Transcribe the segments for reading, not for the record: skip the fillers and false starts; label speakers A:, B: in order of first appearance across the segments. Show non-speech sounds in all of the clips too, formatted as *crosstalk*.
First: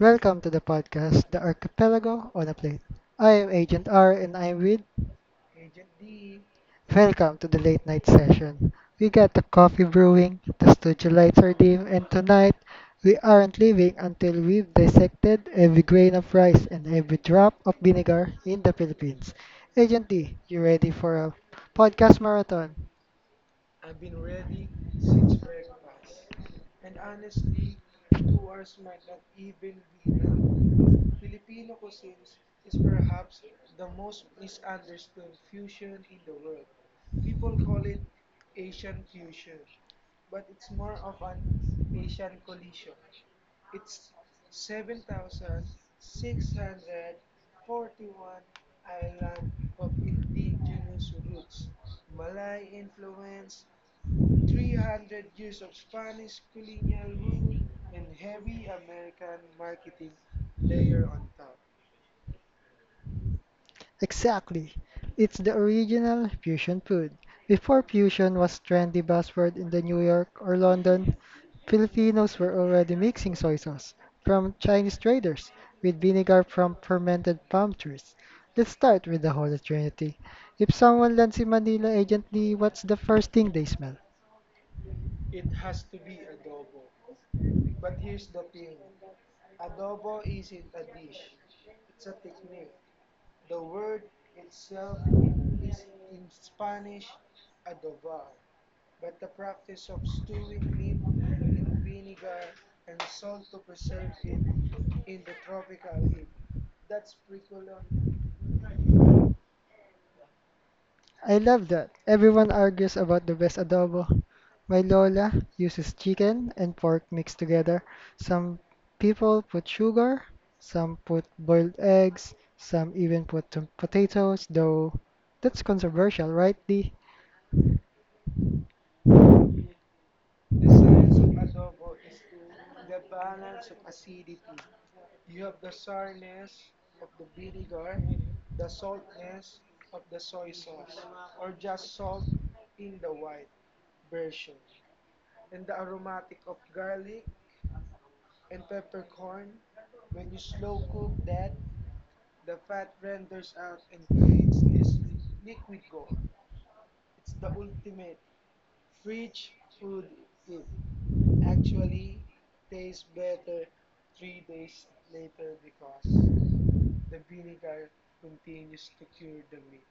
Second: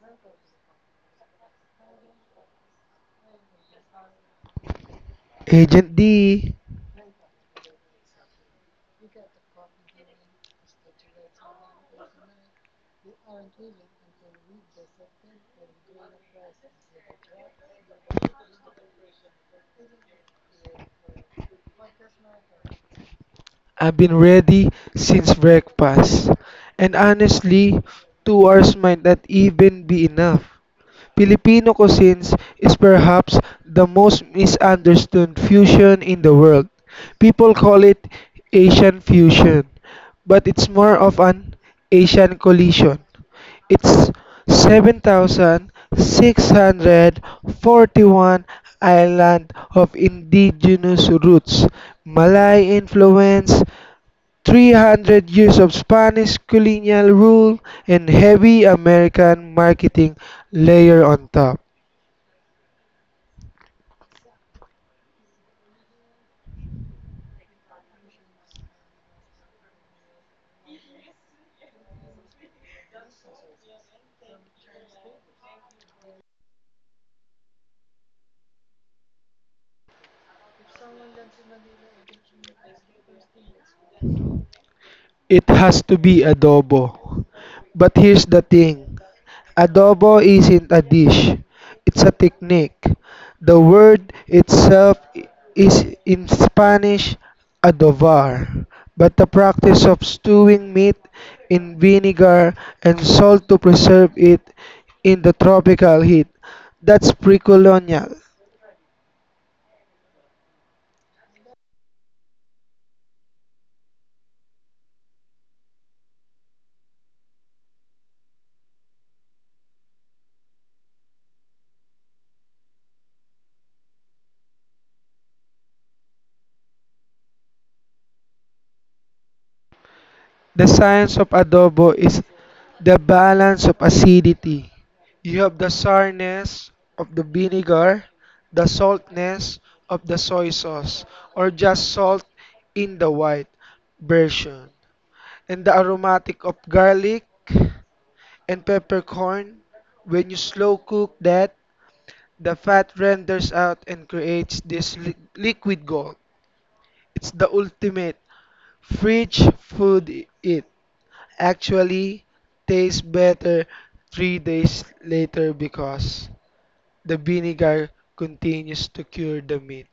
A: Welcome to the podcast, The Archipelago on a Plate. I am Agent R and I'm with.
B: Agent D,
A: Welcome to the late night session. We got the coffee brewing, the studio lights are dim, and tonight we aren't leaving until we've dissected every grain of rice and every drop of vinegar in the Philippines. Agent D, you ready for a podcast marathon?
B: I've been ready since breakfast. And honestly, 2 hours might not even be enough. Filipino cuisines is perhaps the most misunderstood fusion in the world. People call it Asian fusion, but it's more of an Asian collision. It's 7,641 island of indigenous roots, Malay influence, 300 years of Spanish colonial rule and heavy American marketing layer on top.
A: Exactly. It's the original fusion food. Before fusion was trendy buzzword in the New York or London, Filipinos were already mixing soy sauce from Chinese traders with vinegar from fermented palm trees. Let's start with the Holy Trinity. If someone lands in Manila agently, what's the first thing they smell?
B: It has to be adobo. But here's the thing adobo isn't a dish, it's a technique. The word itself is in Spanish adobar, but the practice of stewing meat in vinegar and salt to preserve it in the tropical heat. That's pre colonial.
A: I love that. Everyone argues about the best adobo. My Lola uses chicken and pork mixed together. Some people put sugar, some put boiled eggs, some even put potatoes, though that's controversial, right, Dee?
B: The science of adobo is the balance of acidity. You have the sourness of the vinegar, the saltness of the soy sauce, or just salt in the white version, and the aromatic of garlic and peppercorn. When you slow cook that, the fat renders out and creates this liquid gold. It's the ultimate fridge food eat actually tastes better 3 days later because the vinegar continues to cure the meat.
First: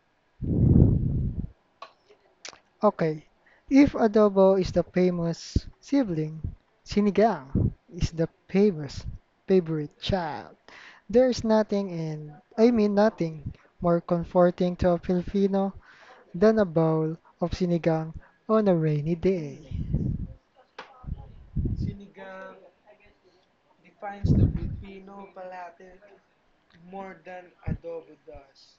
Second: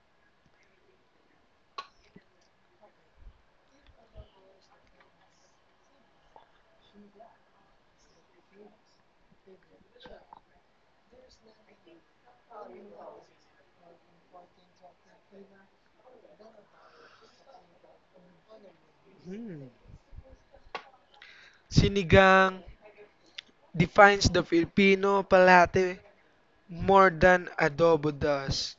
A: Okay, if adobo is the famous sibling, sinigang is the famous favorite child. There is nothing and I mean nothing more comforting to a Filipino than a bowl of sinigang on a rainy day.
B: Hmm. Sinigang defines the Filipino palate more than adobo does.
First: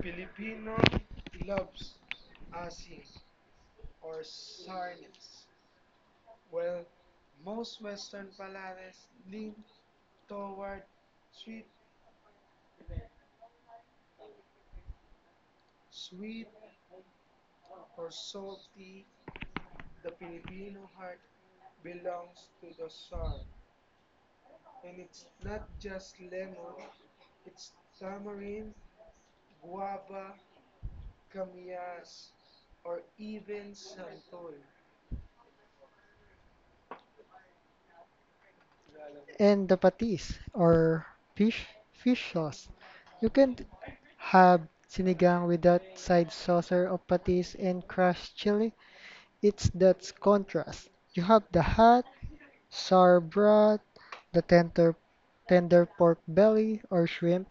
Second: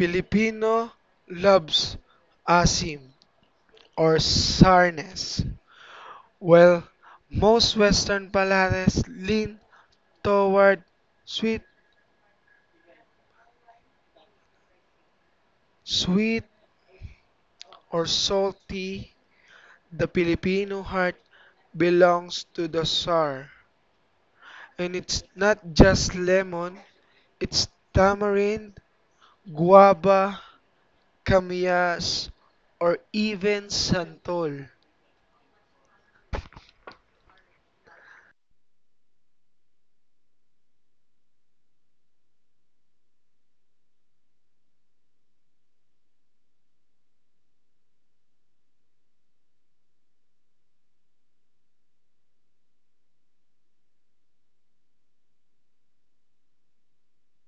B: Filipino loves asim or sourness, while most Western palates lean toward sweet, sweet or salty. The Filipino heart belongs to the sour. And it's not just lemon, it's tamarind, guava, camillas, or even santol.
A: And the patis or fish fish sauce. You can have sinigang with that side saucer of patis and crushed chili. It's that contrast. You have the hot sour broth, the tender pork belly or shrimp,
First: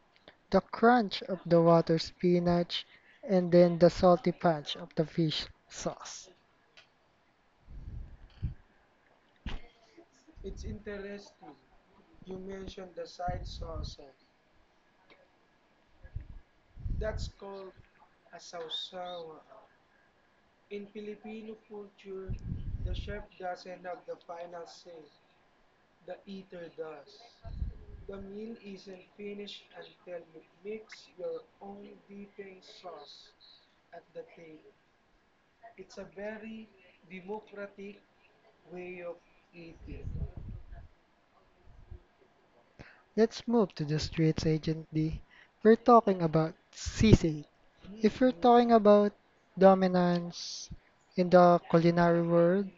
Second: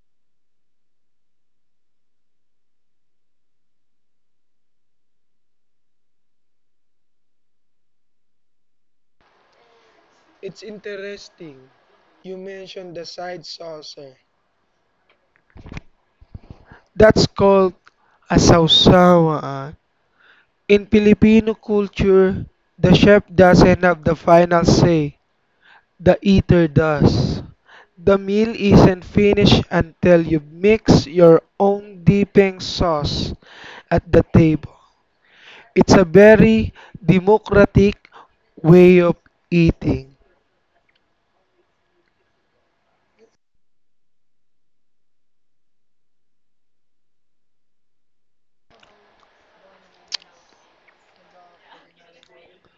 A: the crunch of the water spinach, and then the salty punch of the fish sauce.
B: It's interesting. You mentioned the side saucer. That's called a sausawaan. In Filipino culture, the chef doesn't have the final say. The eater does. The meal isn't finished until you mix your own dipping sauce at the table. It's a very democratic way of eating.
A: Let's move to the streets, Agent D. We're talking about sisig. If you're talking about dominance in the culinary world,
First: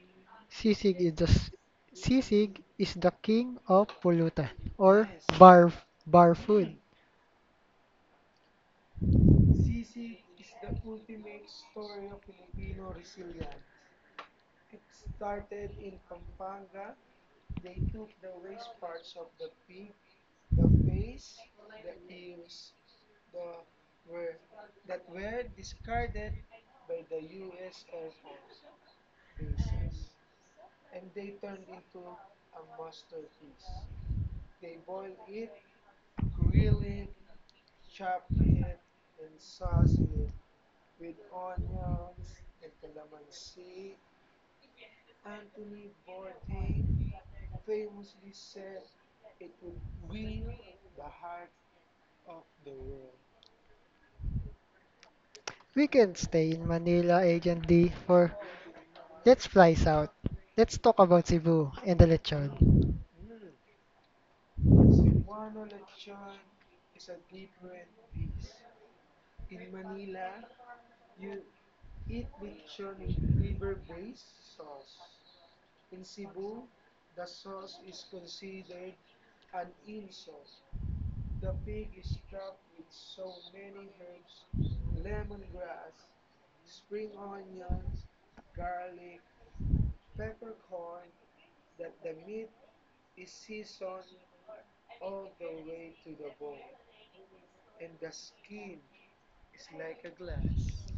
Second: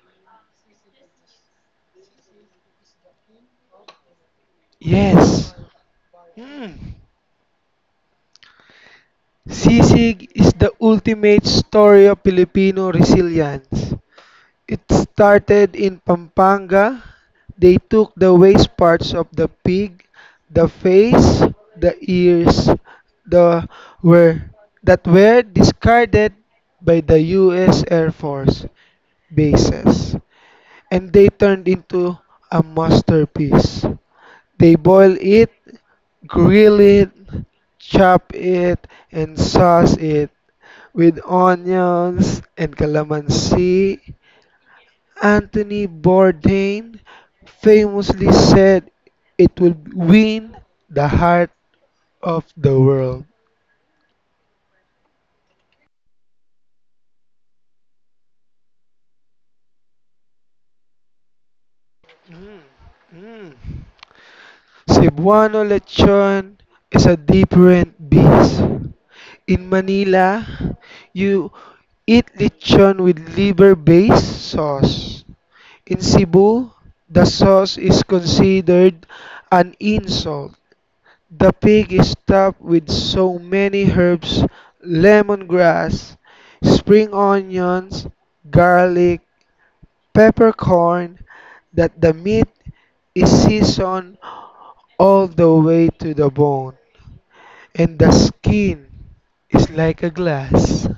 A: sisig is the sisig is the king of pulutan or
B: Yes.
A: bar bar
B: Mm.
A: food.
B: Sisig is the ultimate story of Filipino resilience. It started in Pampanga. They took the waste parts of the pig, the face, the ears, the were that were discarded by the US Air Force bases and they turned into a masterpiece. They boil it, grill it, chop it, and sauce it with onions and calamansi. Anthony Bourdain famously said it would win the heart of the world.
A: We can stay in Manila, Agent D, for let's fly south. Let's talk about Cebu and the
B: Mm,
A: lechon.
B: mm. Cebuano lechon is a different beast. In Manila, you eat lechon with liver-based sauce. In Cebu, the sauce is considered an insult. The pig is stuffed with so many herbs, lemongrass, spring onions, garlic, peppercorn, that the meat is seasoned all the way to the bone, and the skin is like a glass.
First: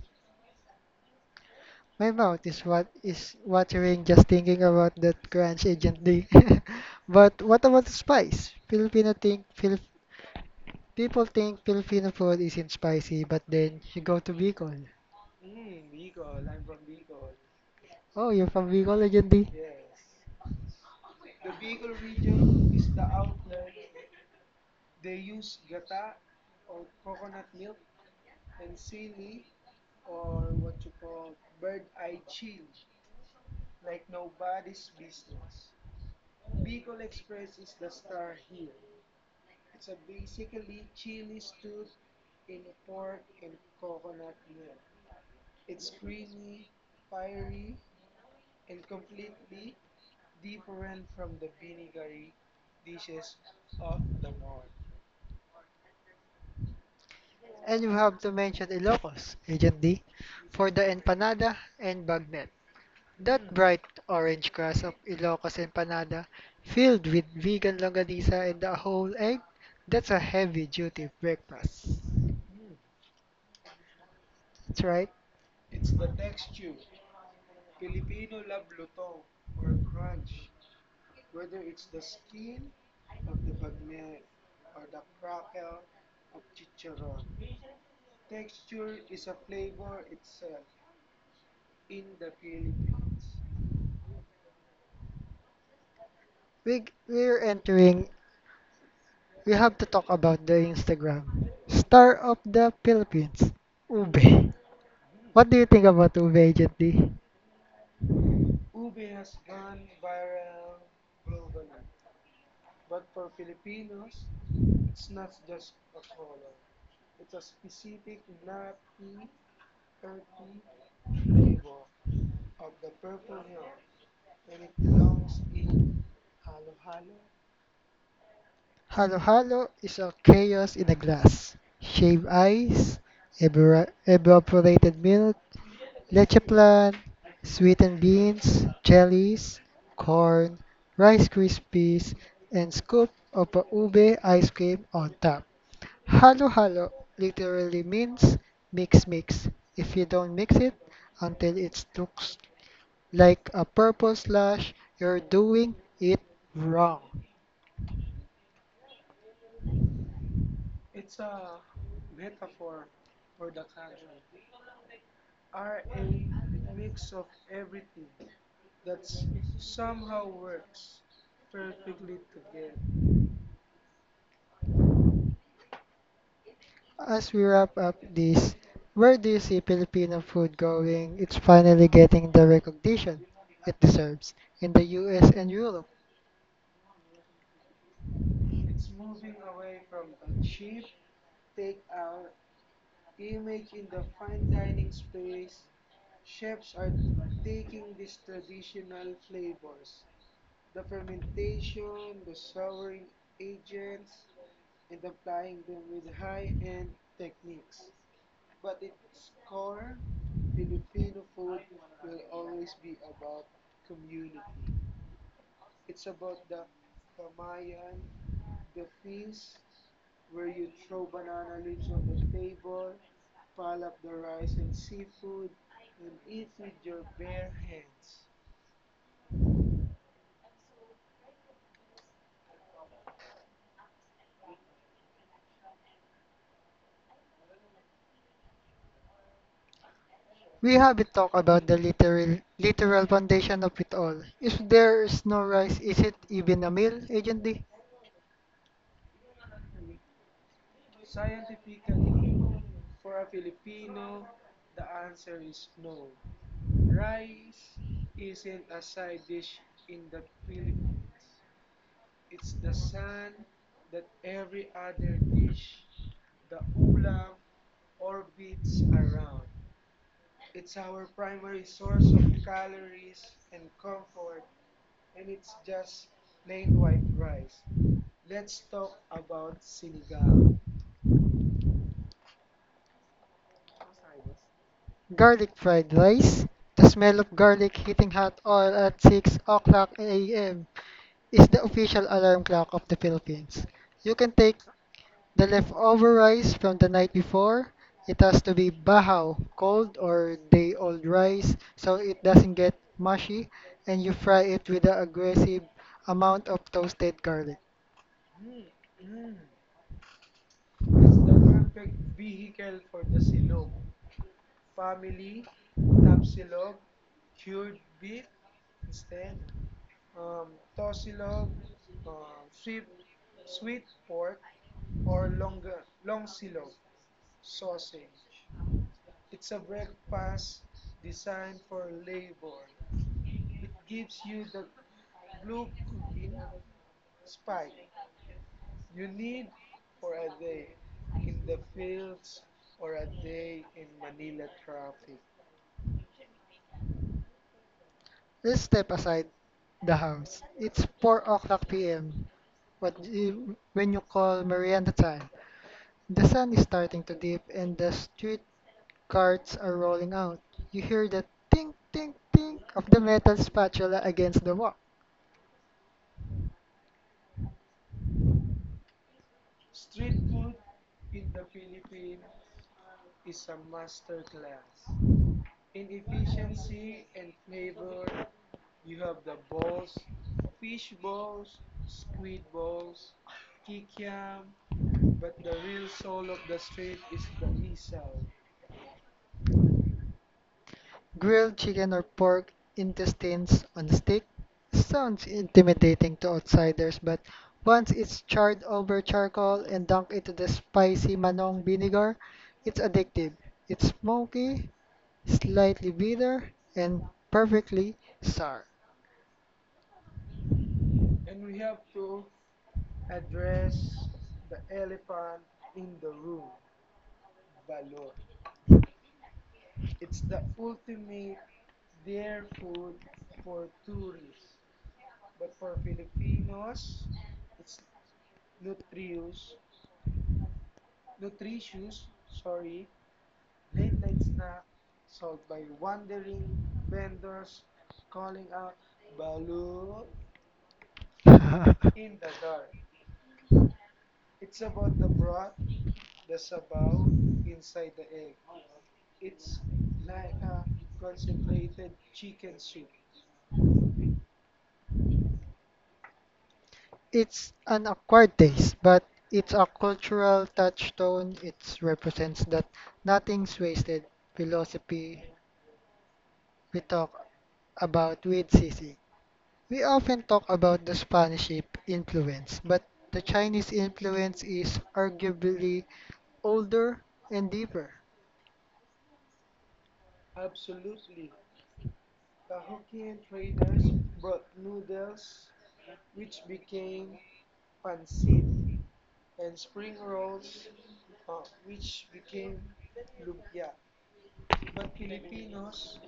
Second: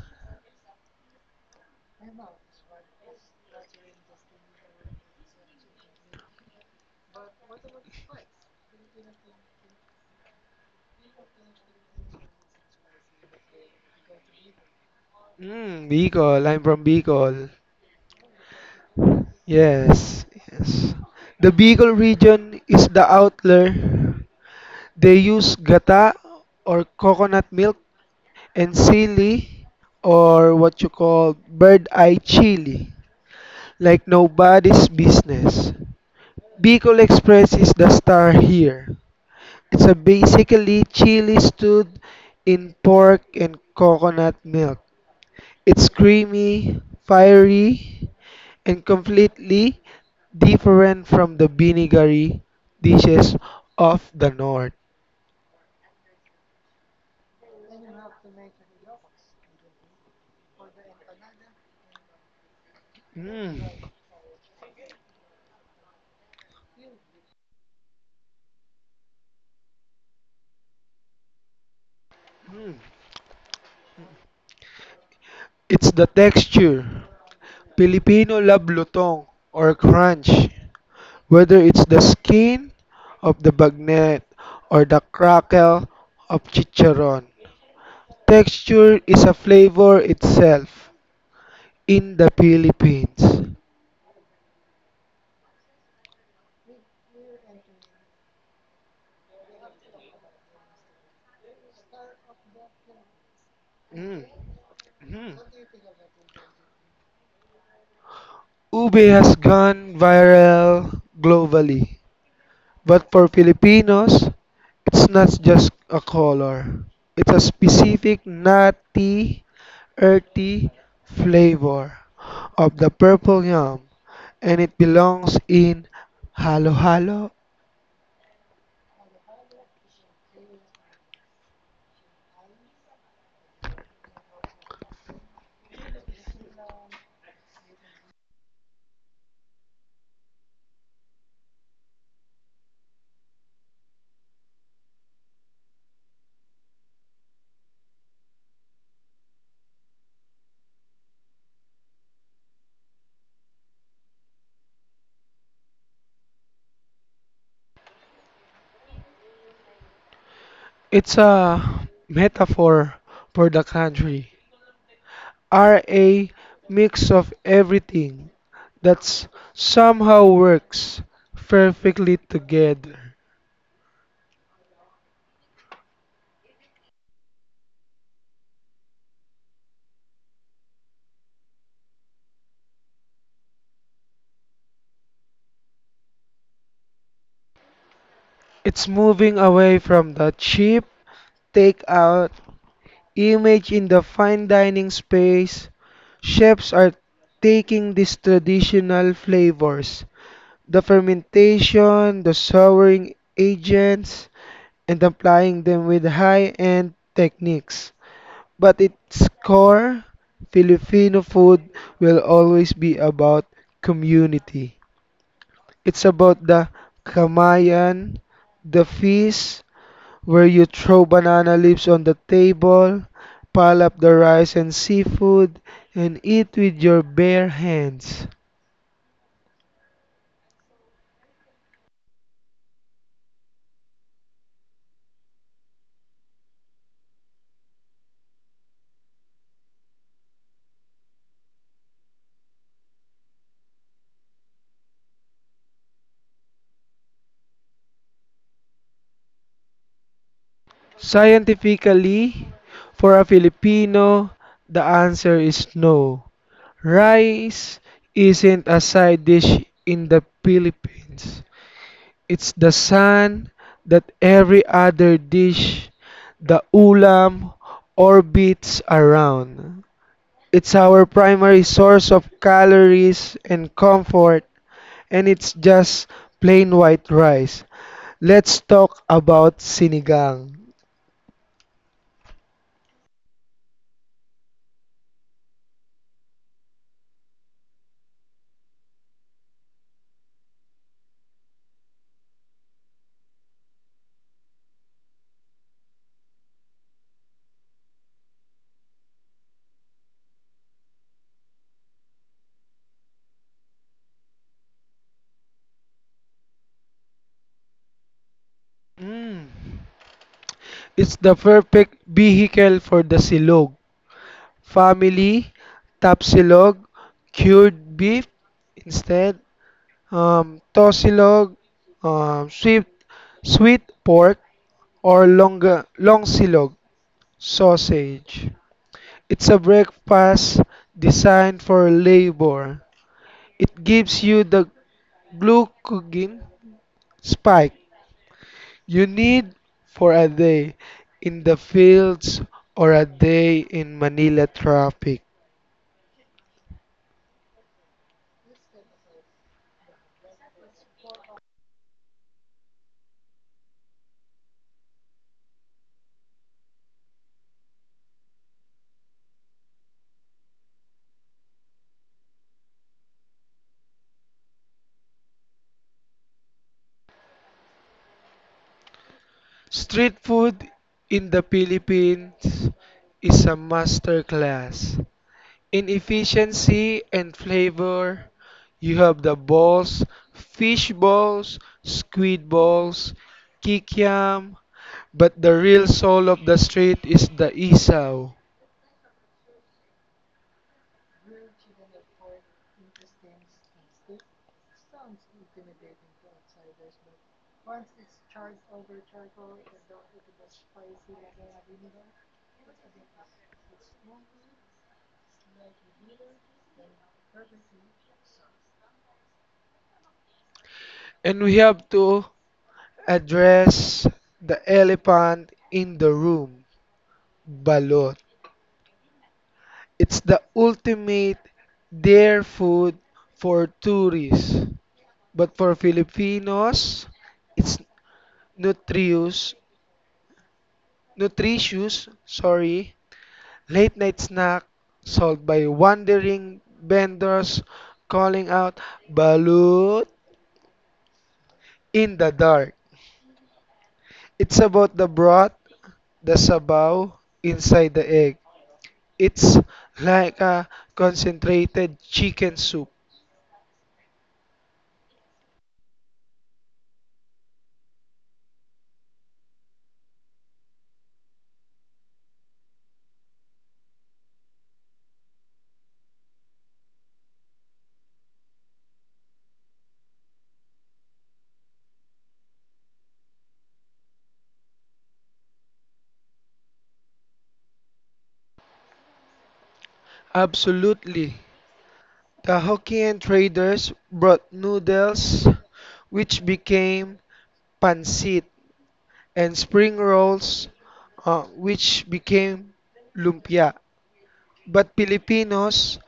A: My mouth is what is watering just thinking about that crunch agent *laughs* But what about the spice? People think Filipino food isn't spicy, but then you go to Bicol.
B: Mm, Bicol, I'm from Bicol.
A: Oh, you're from Bicol, Agent D.
B: Yes, yes. The Bicol region is the outlier. They use gata or coconut milk and silly or what you call bird eye chili, like nobody's business. Bicol Express is the star here. It's a basically chili stewed in pork and coconut milk. It's creamy, fiery, and completely different from the vinegary dishes of the north.
A: And you have to mention Ilocos, Agent D, for the empanada and bagnet. That
B: Mm,
A: bright orange crust of Ilocos empanada, filled with vegan longanisa and a whole egg, that's a heavy duty breakfast. That's right.
B: It's the texture, Filipino love lutong or crunch. Whether it's the skin of the bagnet or the crackle of chicharon. Texture is a flavor itself in the Philippines.
A: we we're entering. We have to talk about the Instagram star of the Philippines,
B: Mm.
A: Ube.
B: Mm.
A: What do you think about Ube Agent D?
B: Ube has gone viral globally. But for Filipinos, it's not just a color. It's a specific nutty earthy flavor of the purple yam and it belongs in Halo Halo.
A: Halo Halo is a chaos in a glass. Shaved ice, evaporated milk, leche plan, sweetened beans, jellies, corn, rice krispies, and scoop of a ube ice cream on top. Halo-halo literally means mix mix. If you don't mix it until it looks like a purple slash, you're doing it wrong.
B: It's a metaphor for the country. Are a mix of everything that somehow works perfectly together.
A: As we wrap up this, where do you see Filipino food going? It's finally getting the recognition it deserves in the US and Europe.
B: It's moving away from the cheap takeout image in the fine dining space, chefs are taking these traditional flavors, the fermentation, the souring agents, and applying them with high end techniques. But its core, Filipino food will always be about community. It's about the kamayan, the feast, where you throw banana leaves on the table, pile up the rice and seafood, and eat with your bare hands.
A: We haven't talked about the literal foundation of it all. If there is no rice, is it even a meal, Agent D?
B: Scientifically, for a Filipino, the answer is no. Rice isn't a side dish in the Philippines. It's the sun that every other dish, the ulam, orbits around. It's our primary source of calories and comfort, and it's just plain white rice. Let's talk about sinigang.
A: Garlic fried rice. The smell of garlic hitting hot oil at 6 o'clock a.m. is the official alarm clock of the Philippines. You can take the leftover rice from the night before. It has to be bahaw, cold or day old rice, so it doesn't get mushy, and you fry it with an aggressive amount of toasted garlic.
B: Mm. It's the perfect vehicle for the silog family, tap silog, cured beef instead, tosilog, um, sweet, sweet pork, or long silog sausage. It's a breakfast designed for labor. It gives you the glucagon spike you need for a day in the fields or a day in Manila traffic.
A: Let's step aside the house. It's 4 o'clock p.m. What you, when you call merienda time. The sun is starting to dip and the street carts are rolling out. You hear the tink tink tink of the metal spatula against the wall.
B: Street food in the Philippines is a masterclass. In efficiency and flavor, you have the balls, fish balls, squid balls, kikiam, but the real soul of the street is the Isaw.
A: Grilled chicken or pork intestines on a stick sounds intimidating to outsiders, but once it's charred over charcoal and dunked into the spicy manong vinegar, it's addictive. It's smoky, slightly bitter, and perfectly sour.
B: And we have to address the elephant in the room, balot. It's the ultimate dare food for tourists. But for Filipinos, it's nutritious, nutritious, sorry, late night snack sold by wandering vendors calling out balut in the
A: *laughs*
B: dark. It's about the broth, the sabaw inside the egg. It's like a concentrated chicken soup.
A: It's an acquired taste, but it's a cultural touchstone. It represents that nothing's wasted philosophy we talk about with Sisi. We often talk about the Spanish influence, but the Chinese influence is arguably older and deeper.
B: Absolutely. The Hokkien traders brought noodles, which became pancit, and spring rolls, which became lumpia. But Filipinos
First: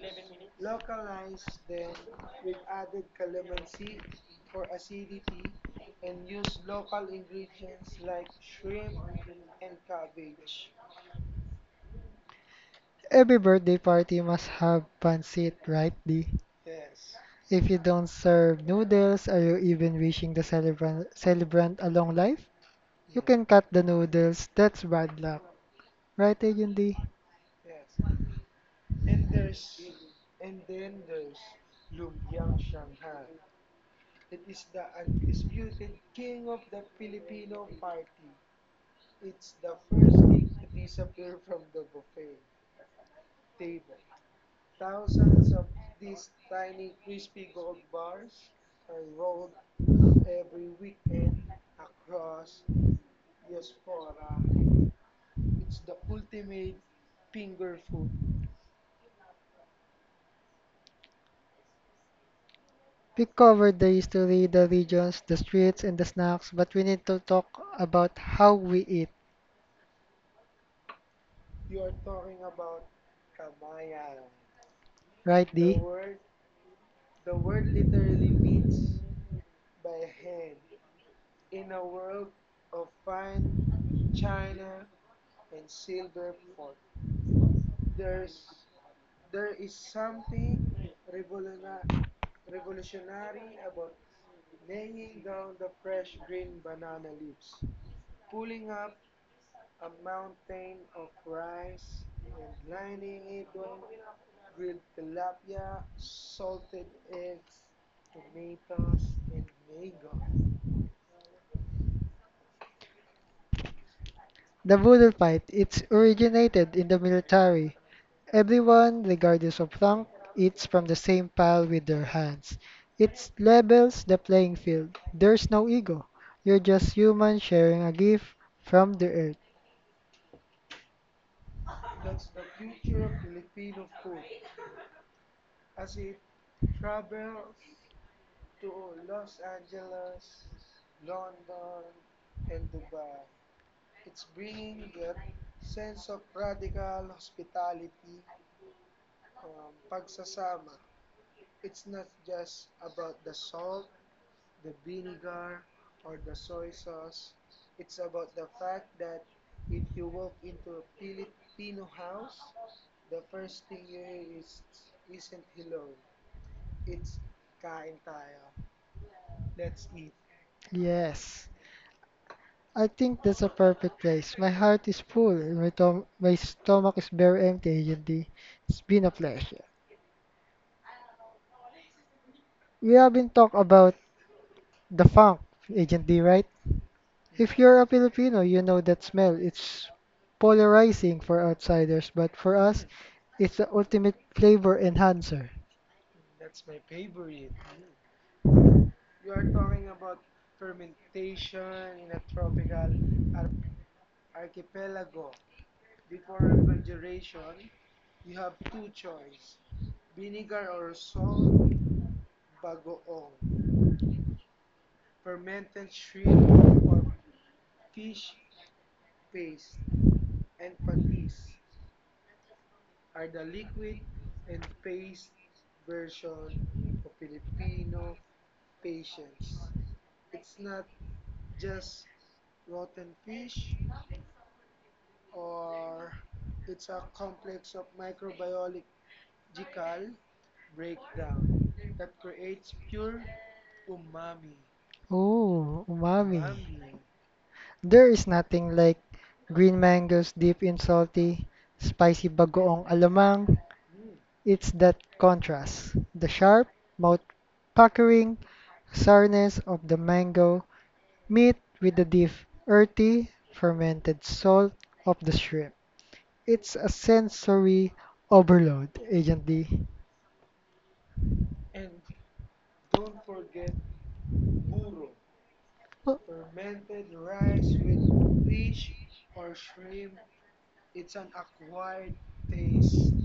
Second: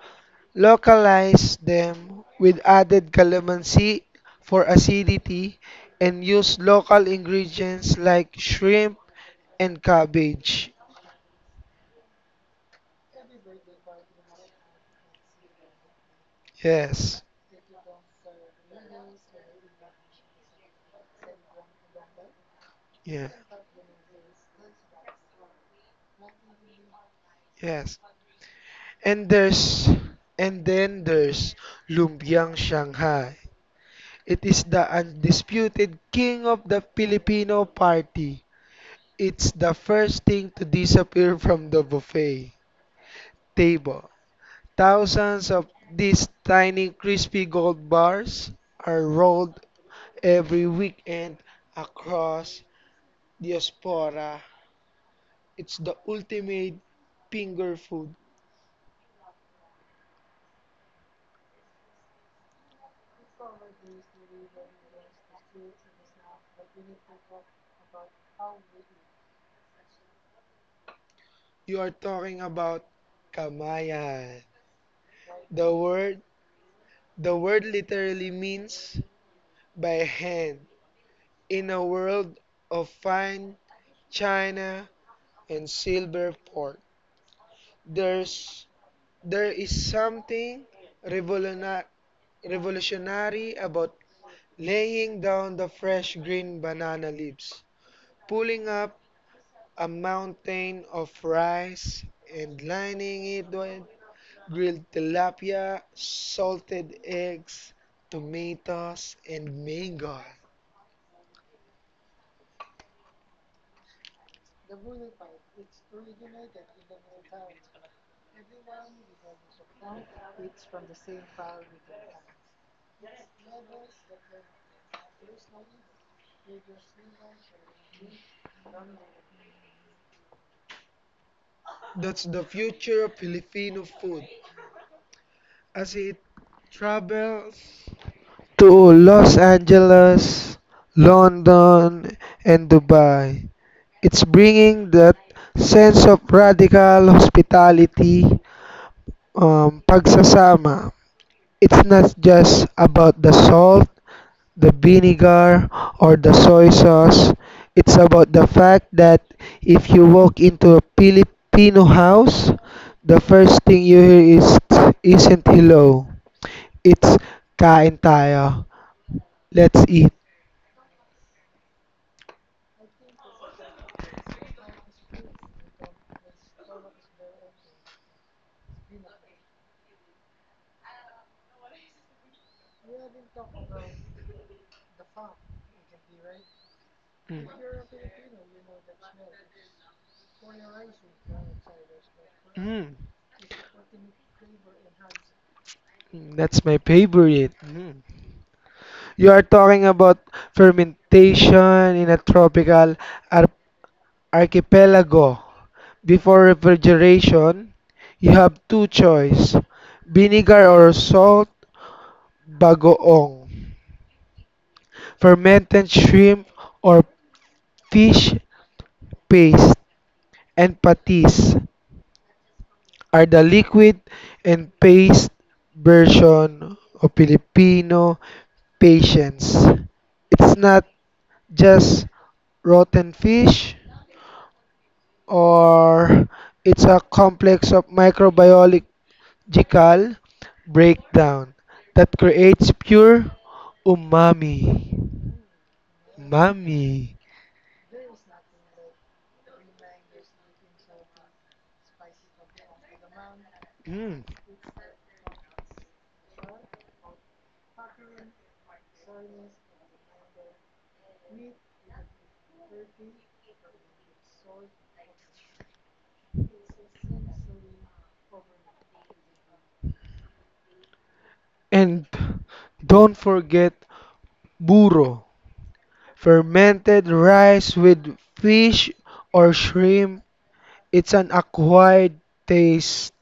B: localize them with added calamansi for acidity and use local ingredients like shrimp and cabbage.
A: Every birthday party must have pancit, right, Dee?
B: Yes.
A: If you don't serve noodles, are you even wishing the celebrant a long life? You
B: Yeah.
A: can cut the noodles, that's bad luck. Right, Ayundi?
B: Yes. And there's and then there's Lumpiang Shanghai. It is the undisputed king of the Filipino party. It's the first thing to disappear from the buffet table. Thousands of these tiny crispy gold bars are rolled every weekend across diaspora. It's the ultimate finger food.
A: We covered the history, the regions, the streets, and the snacks, but we need to talk about how we eat.
B: You are talking about kamayan.
A: Right,
B: The
A: Dee?
B: word the word literally means by hand in a world of fine china and silver fork. There's there is something revolutionary revolutionary about laying down the fresh green banana leaves, pulling up a mountain of rice and lining it with grilled tilapia, salted eggs, tomatoes, and mango.
A: The boodle fight, it's originated in the military. Everyone, regardless of rank, eats from the same pile with their hands. It levels the playing field. There's no ego. You're just human sharing a gift from the earth.
B: That's the future of Filipino food as it travels to Los Angeles, London, and Dubai. It's bringing that sense of radical hospitality, pagsasama. It's not just about the salt, the vinegar, or the soy sauce. It's about the fact that if you walk into a Filipino house, the first thing you hear is isn't hello. It's kain tayo. Let's eat.
A: Yes. I think that's a perfect place. My heart is full and my stomach is very empty, Agent D. It's been a pleasure. We have been talk about the funk, Agent D, right?
B: Mm.
A: If you're a Filipino, you know that smell. It's polarizing for outsiders, but for us,
B: Mm.
A: it's the ultimate flavor enhancer.
B: That's my favorite. Mm. You are talking about fermentation in a tropical ar- archipelago. Before refrigeration, you have two choice, vinegar or salt, bagoong, fermented shrimp or fish paste, and patis are the liquid and paste version of Filipino patience. It's not just rotten fish, or it's a complex of microbiological breakdown that creates pure umami.
A: Ooh, umami.
B: Umami.
A: There is nothing like green mangoes deep in salty, spicy bagoong alamang.
B: Mm.
A: It's that contrast, the sharp, mouth-puckering sourness of the mango meat with the deep, earthy, fermented salt of the shrimp. It's a sensory overload, Agent D.
B: And don't forget burro,
A: Oh,
B: fermented rice with fish or shrimp. It's an acquired taste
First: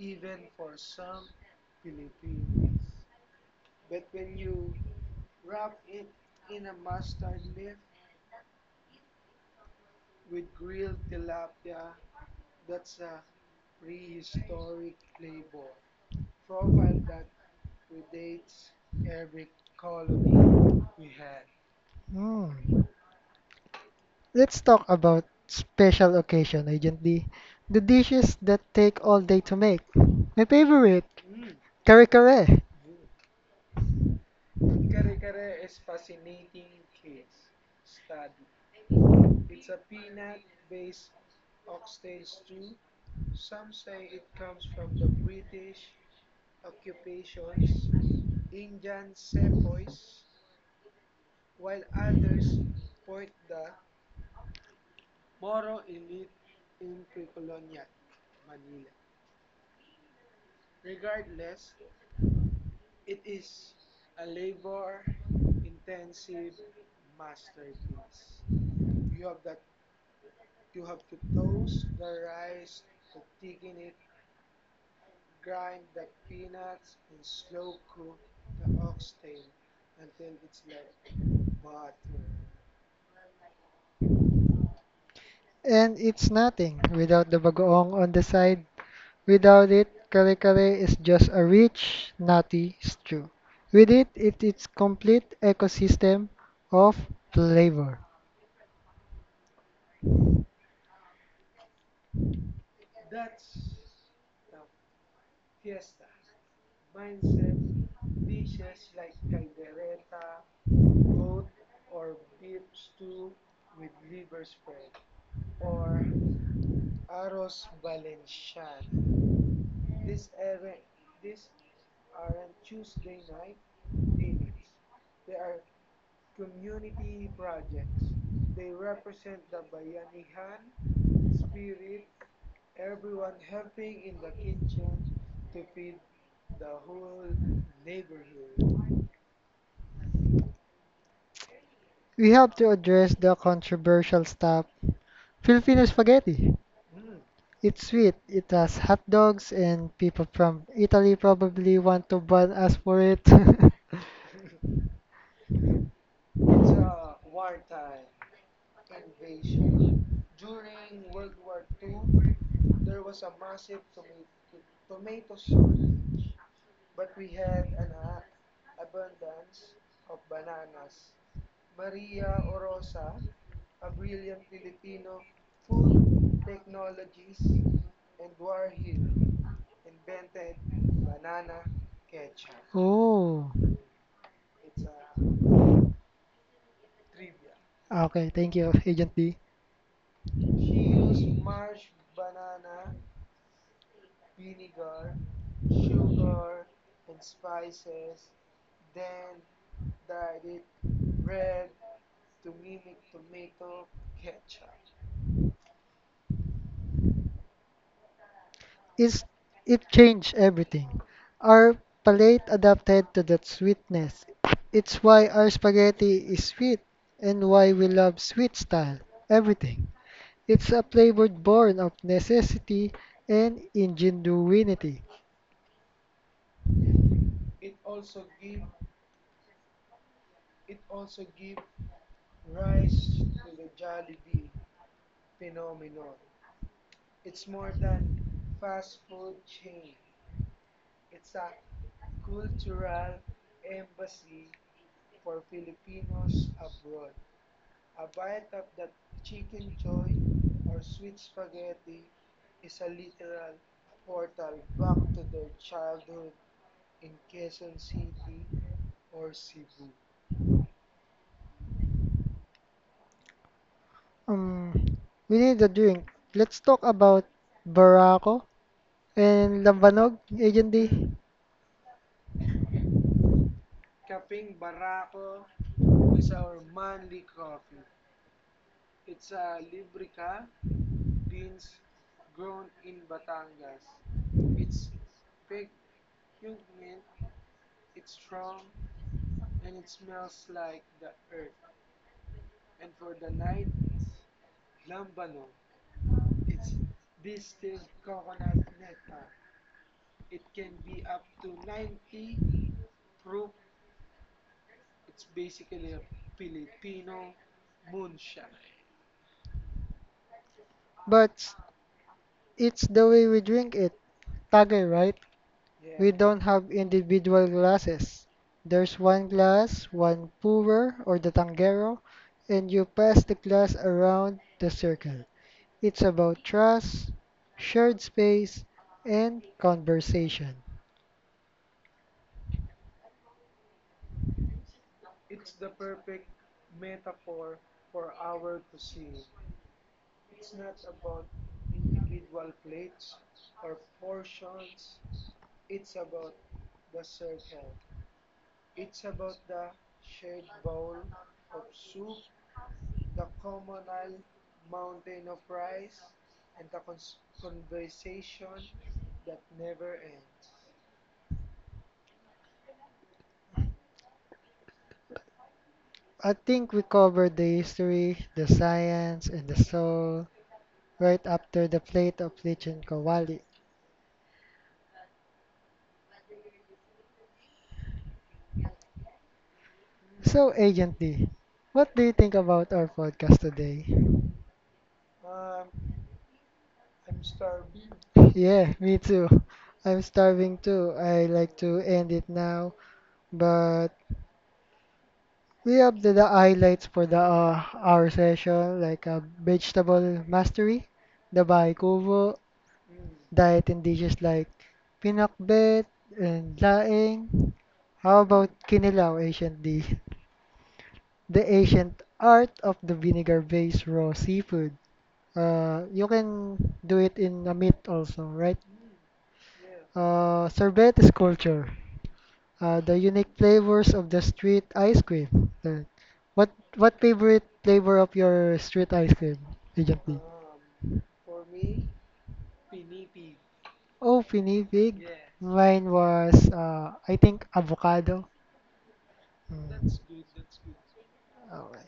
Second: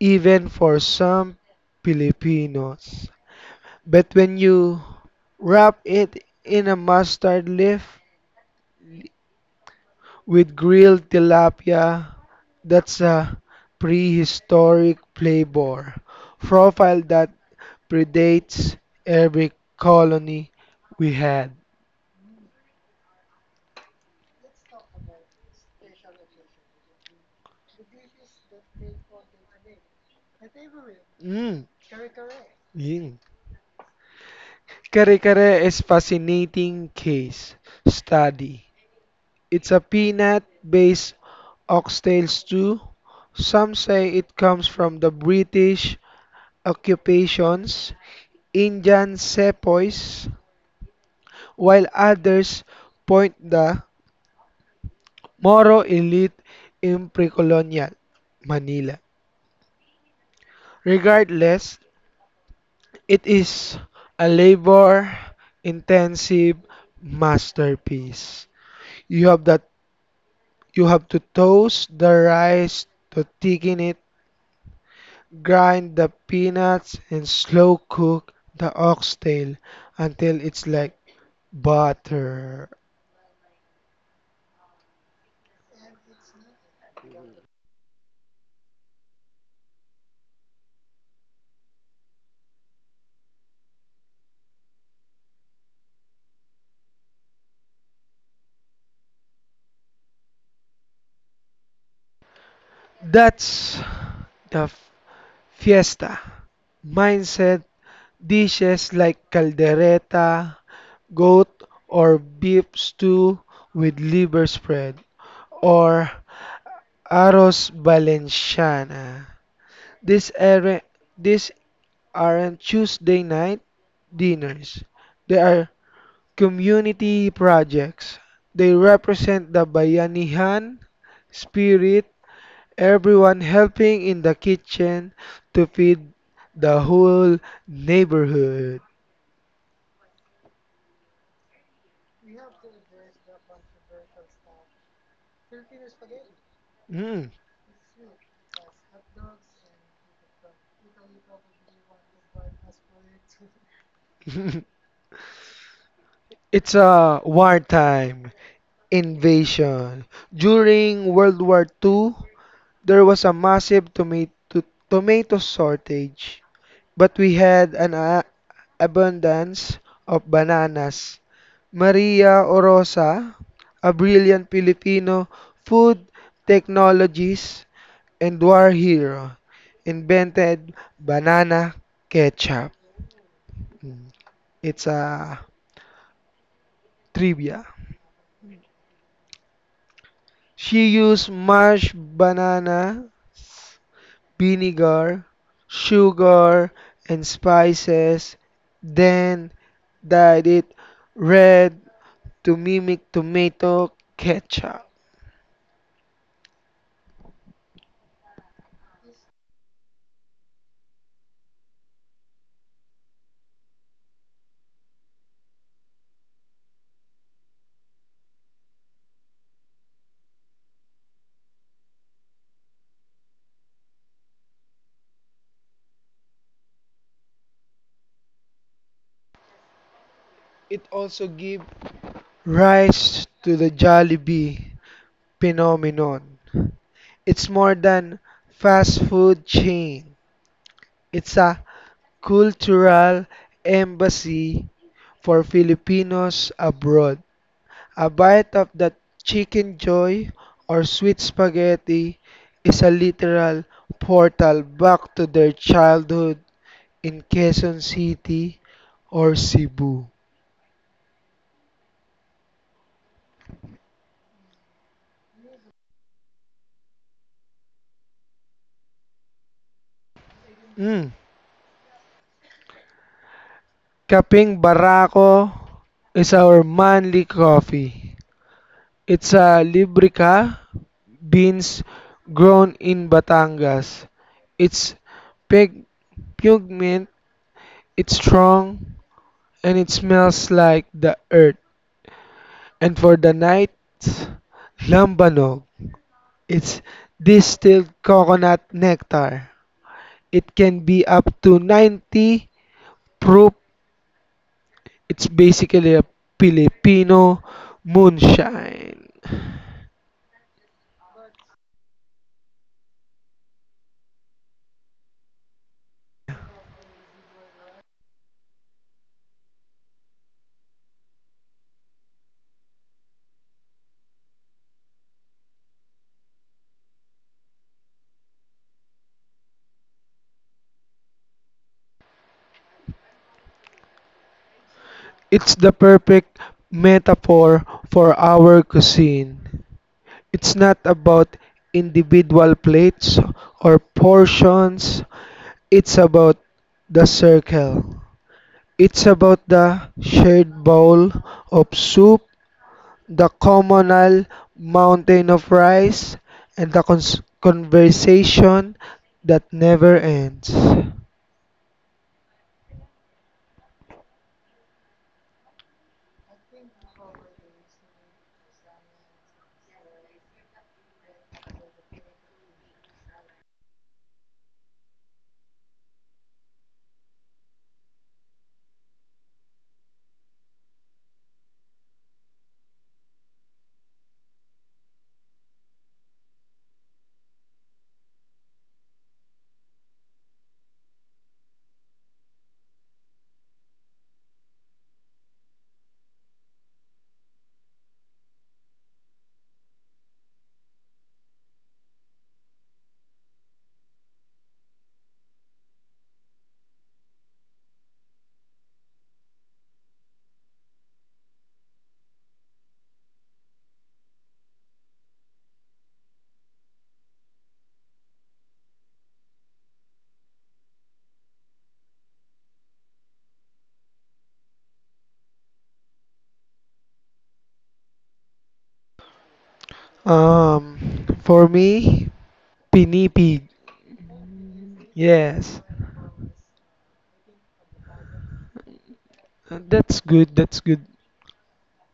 B: even for some Filipinos. But when you wrap it in a mustard leaf with grilled tilapia, that's a prehistoric flavor profile that predates every colony we had.
A: mm. Let's talk about special occasion, Agent D. The dishes that take all day to make. My favorite,
B: Mm.
A: kare kare.
B: Mm. Kare kare is fascinating case study. It's a peanut-based oxtail stew. Some say it comes from the British occupations, Indian sepoys, while others point the Moro elite in pre-colonial Manila. Regardless, it is a labor-intensive masterpiece. You have that you have to toast the rice to thicken it, grind the peanuts and slow cook the oxtail until it's like butter.
A: And it's nothing without the bagoong on the side. Without it, kare kare is just a rich, nutty stew. With it, it is complete ecosystem of flavor.
B: That's the fiesta mindset. Dishes like caldereta, goat or beef stew with liver spread, or arroz valenciana. These are these aren't Tuesday night dinners. They are community projects. They represent the Bayanihan spirit everyone helping in the kitchen to feed the whole neighborhood.
A: We have to address the controversial stuff, Filipino spaghetti.
B: Mm.
A: It's sweet. It has hot dogs, and people from Italy probably want to ban us for it.
B: *laughs* It's a wartime invasion. During World War II, there was a massive tomato shortage, but we had an abundance of bananas. Maria Orosa, a brilliant Filipino food technologist, and our hero invented banana ketchup.
A: *laughs* oh,
B: Mm, It's a trivia.
A: okay. Thank you, Agent D.
B: She used mashed banana, vinegar, sugar, and spices, then dyed it red to mimic tomato ketchup.
A: Is it changed everything. Our palate adapted to that sweetness. It's why our spaghetti is sweet and why we love sweet style. Everything. It's a flavor born of necessity and ingenuity.
B: It also gave rise to the Jollibee phenomenon. It's more than fast food chain. It's a cultural embassy for Filipinos abroad. A bite of that chicken joy or sweet spaghetti is a literal portal back to their childhood in Quezon City or Cebu.
A: Um, we need a drink. Let's talk about Barako and Lambanog, Agent D.
B: Mm. Kaping Barako is our manly coffee. It's a Librica beans grown in Batangas. It's pig- pigment, it's strong, and it smells like the earth. And for the night, lambanog. It's distilled coconut nectar. It can be up to 90 proof. It's basically a Filipino moonshine.
A: But it's the way we drink it. Tagay, right? We don't have individual glasses. There's one glass, one puwer or the tanggero, and you pass the glass around the circle. It's about trust, shared space, and conversation.
B: It's the perfect metaphor for our cuisine. It's not about individual plates or portions, it's about the circle. It's about the shared bowl of soup, the communal mountain of rice, and the conversation that never ends.
A: I think we covered the history, the science, and the soul right after the plate of lich and kawali. So, Agent D, what do you think about our podcast today? Yeah, me too. I'm starving too. I like to end it now, but we have the highlights for the our session, like vegetable mastery, the baikubo, diet and dishes like pinakbet and laing. How about kinilaw, ancient dish, the ancient art of the vinegar-based raw seafood. You can do it in a meat also, right? Sorbet is culture. The unique flavors of the street ice cream. Uh, what what favorite flavor of your street ice cream, Agent B?
B: Um, for me, pinipig.
A: Oh, pinipig. Yeah.
B: Yes.
A: Mine was I think avocado.
B: That's
A: Mm.
B: good, that's good.
A: Alright.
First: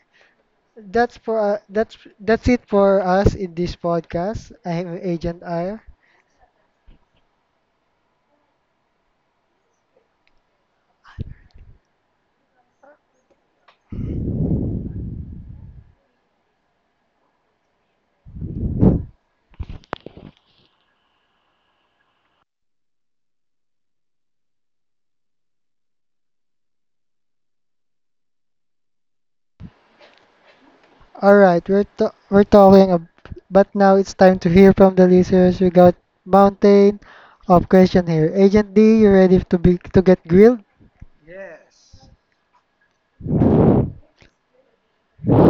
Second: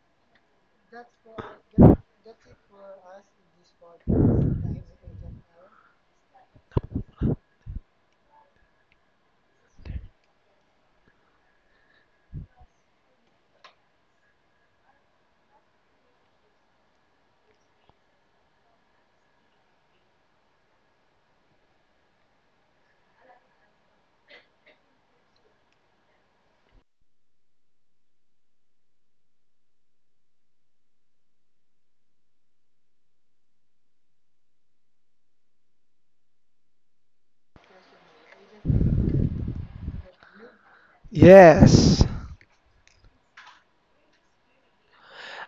A: That's for that's it for us in this podcast. I am Agent Iyer. All right, we're talking, but now it's time to hear from the listeners. We got mountain of question here. Agent D, you ready to get grilled?
B: Yes.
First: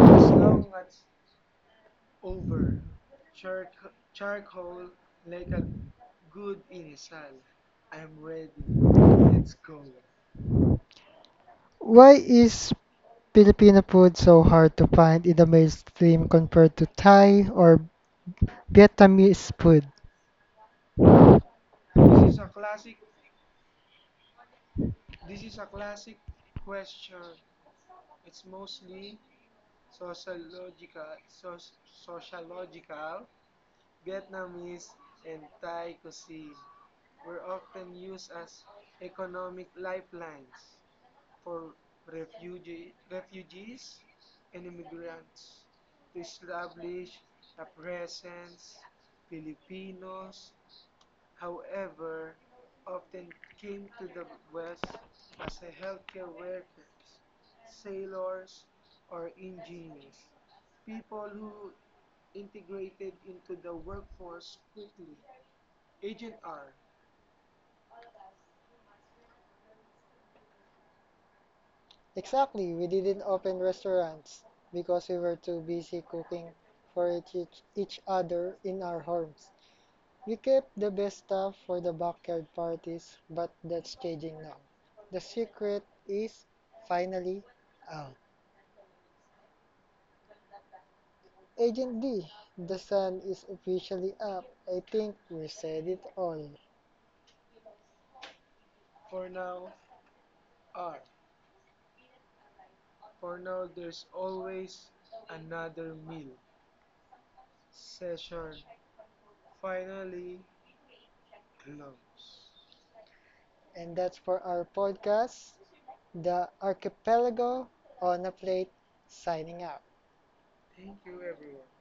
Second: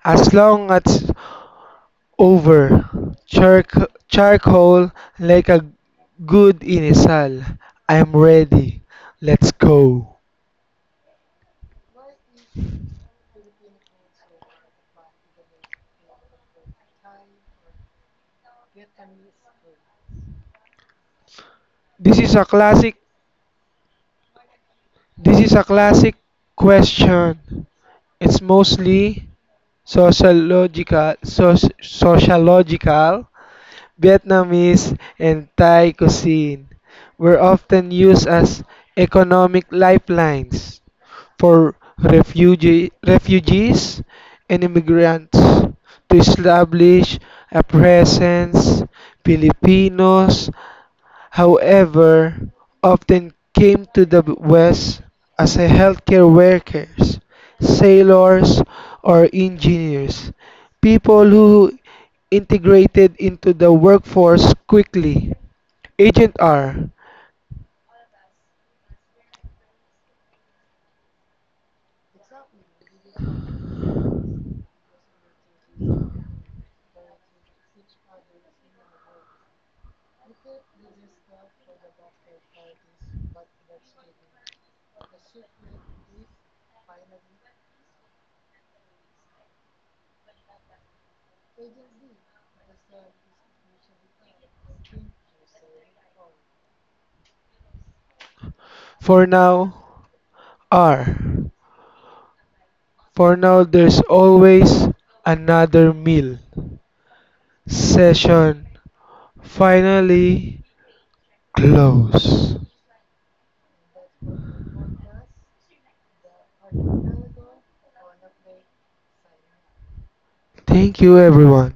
B: As long as over char charcoal like a good inisal. I'm ready. Let's go.
A: Why is Filipino food so hard to find in the mainstream compared to Thai or Vietnamese food?
B: This is a classic this is a classic question. It's mostly sociological. Vietnamese and Thai cuisine were often used as economic lifelines for refugees and immigrants to establish a presence. Filipinos, however, often came to the West as a healthcare workers, sailors, or engineers, people who integrated into the workforce quickly. Agent
A: Exactly, we didn't open restaurants because we were too busy cooking for each other in our homes. We kept the best stuff for the backyard parties, but that's changing now. The secret is finally out. Agent D, the sun is officially up. I think we said it all.
B: for now, R. For now, there's always another meal. Session finally closed.
A: And that's for our podcast, The Archipelago on a Plate, signing out.
B: Thank you, everyone.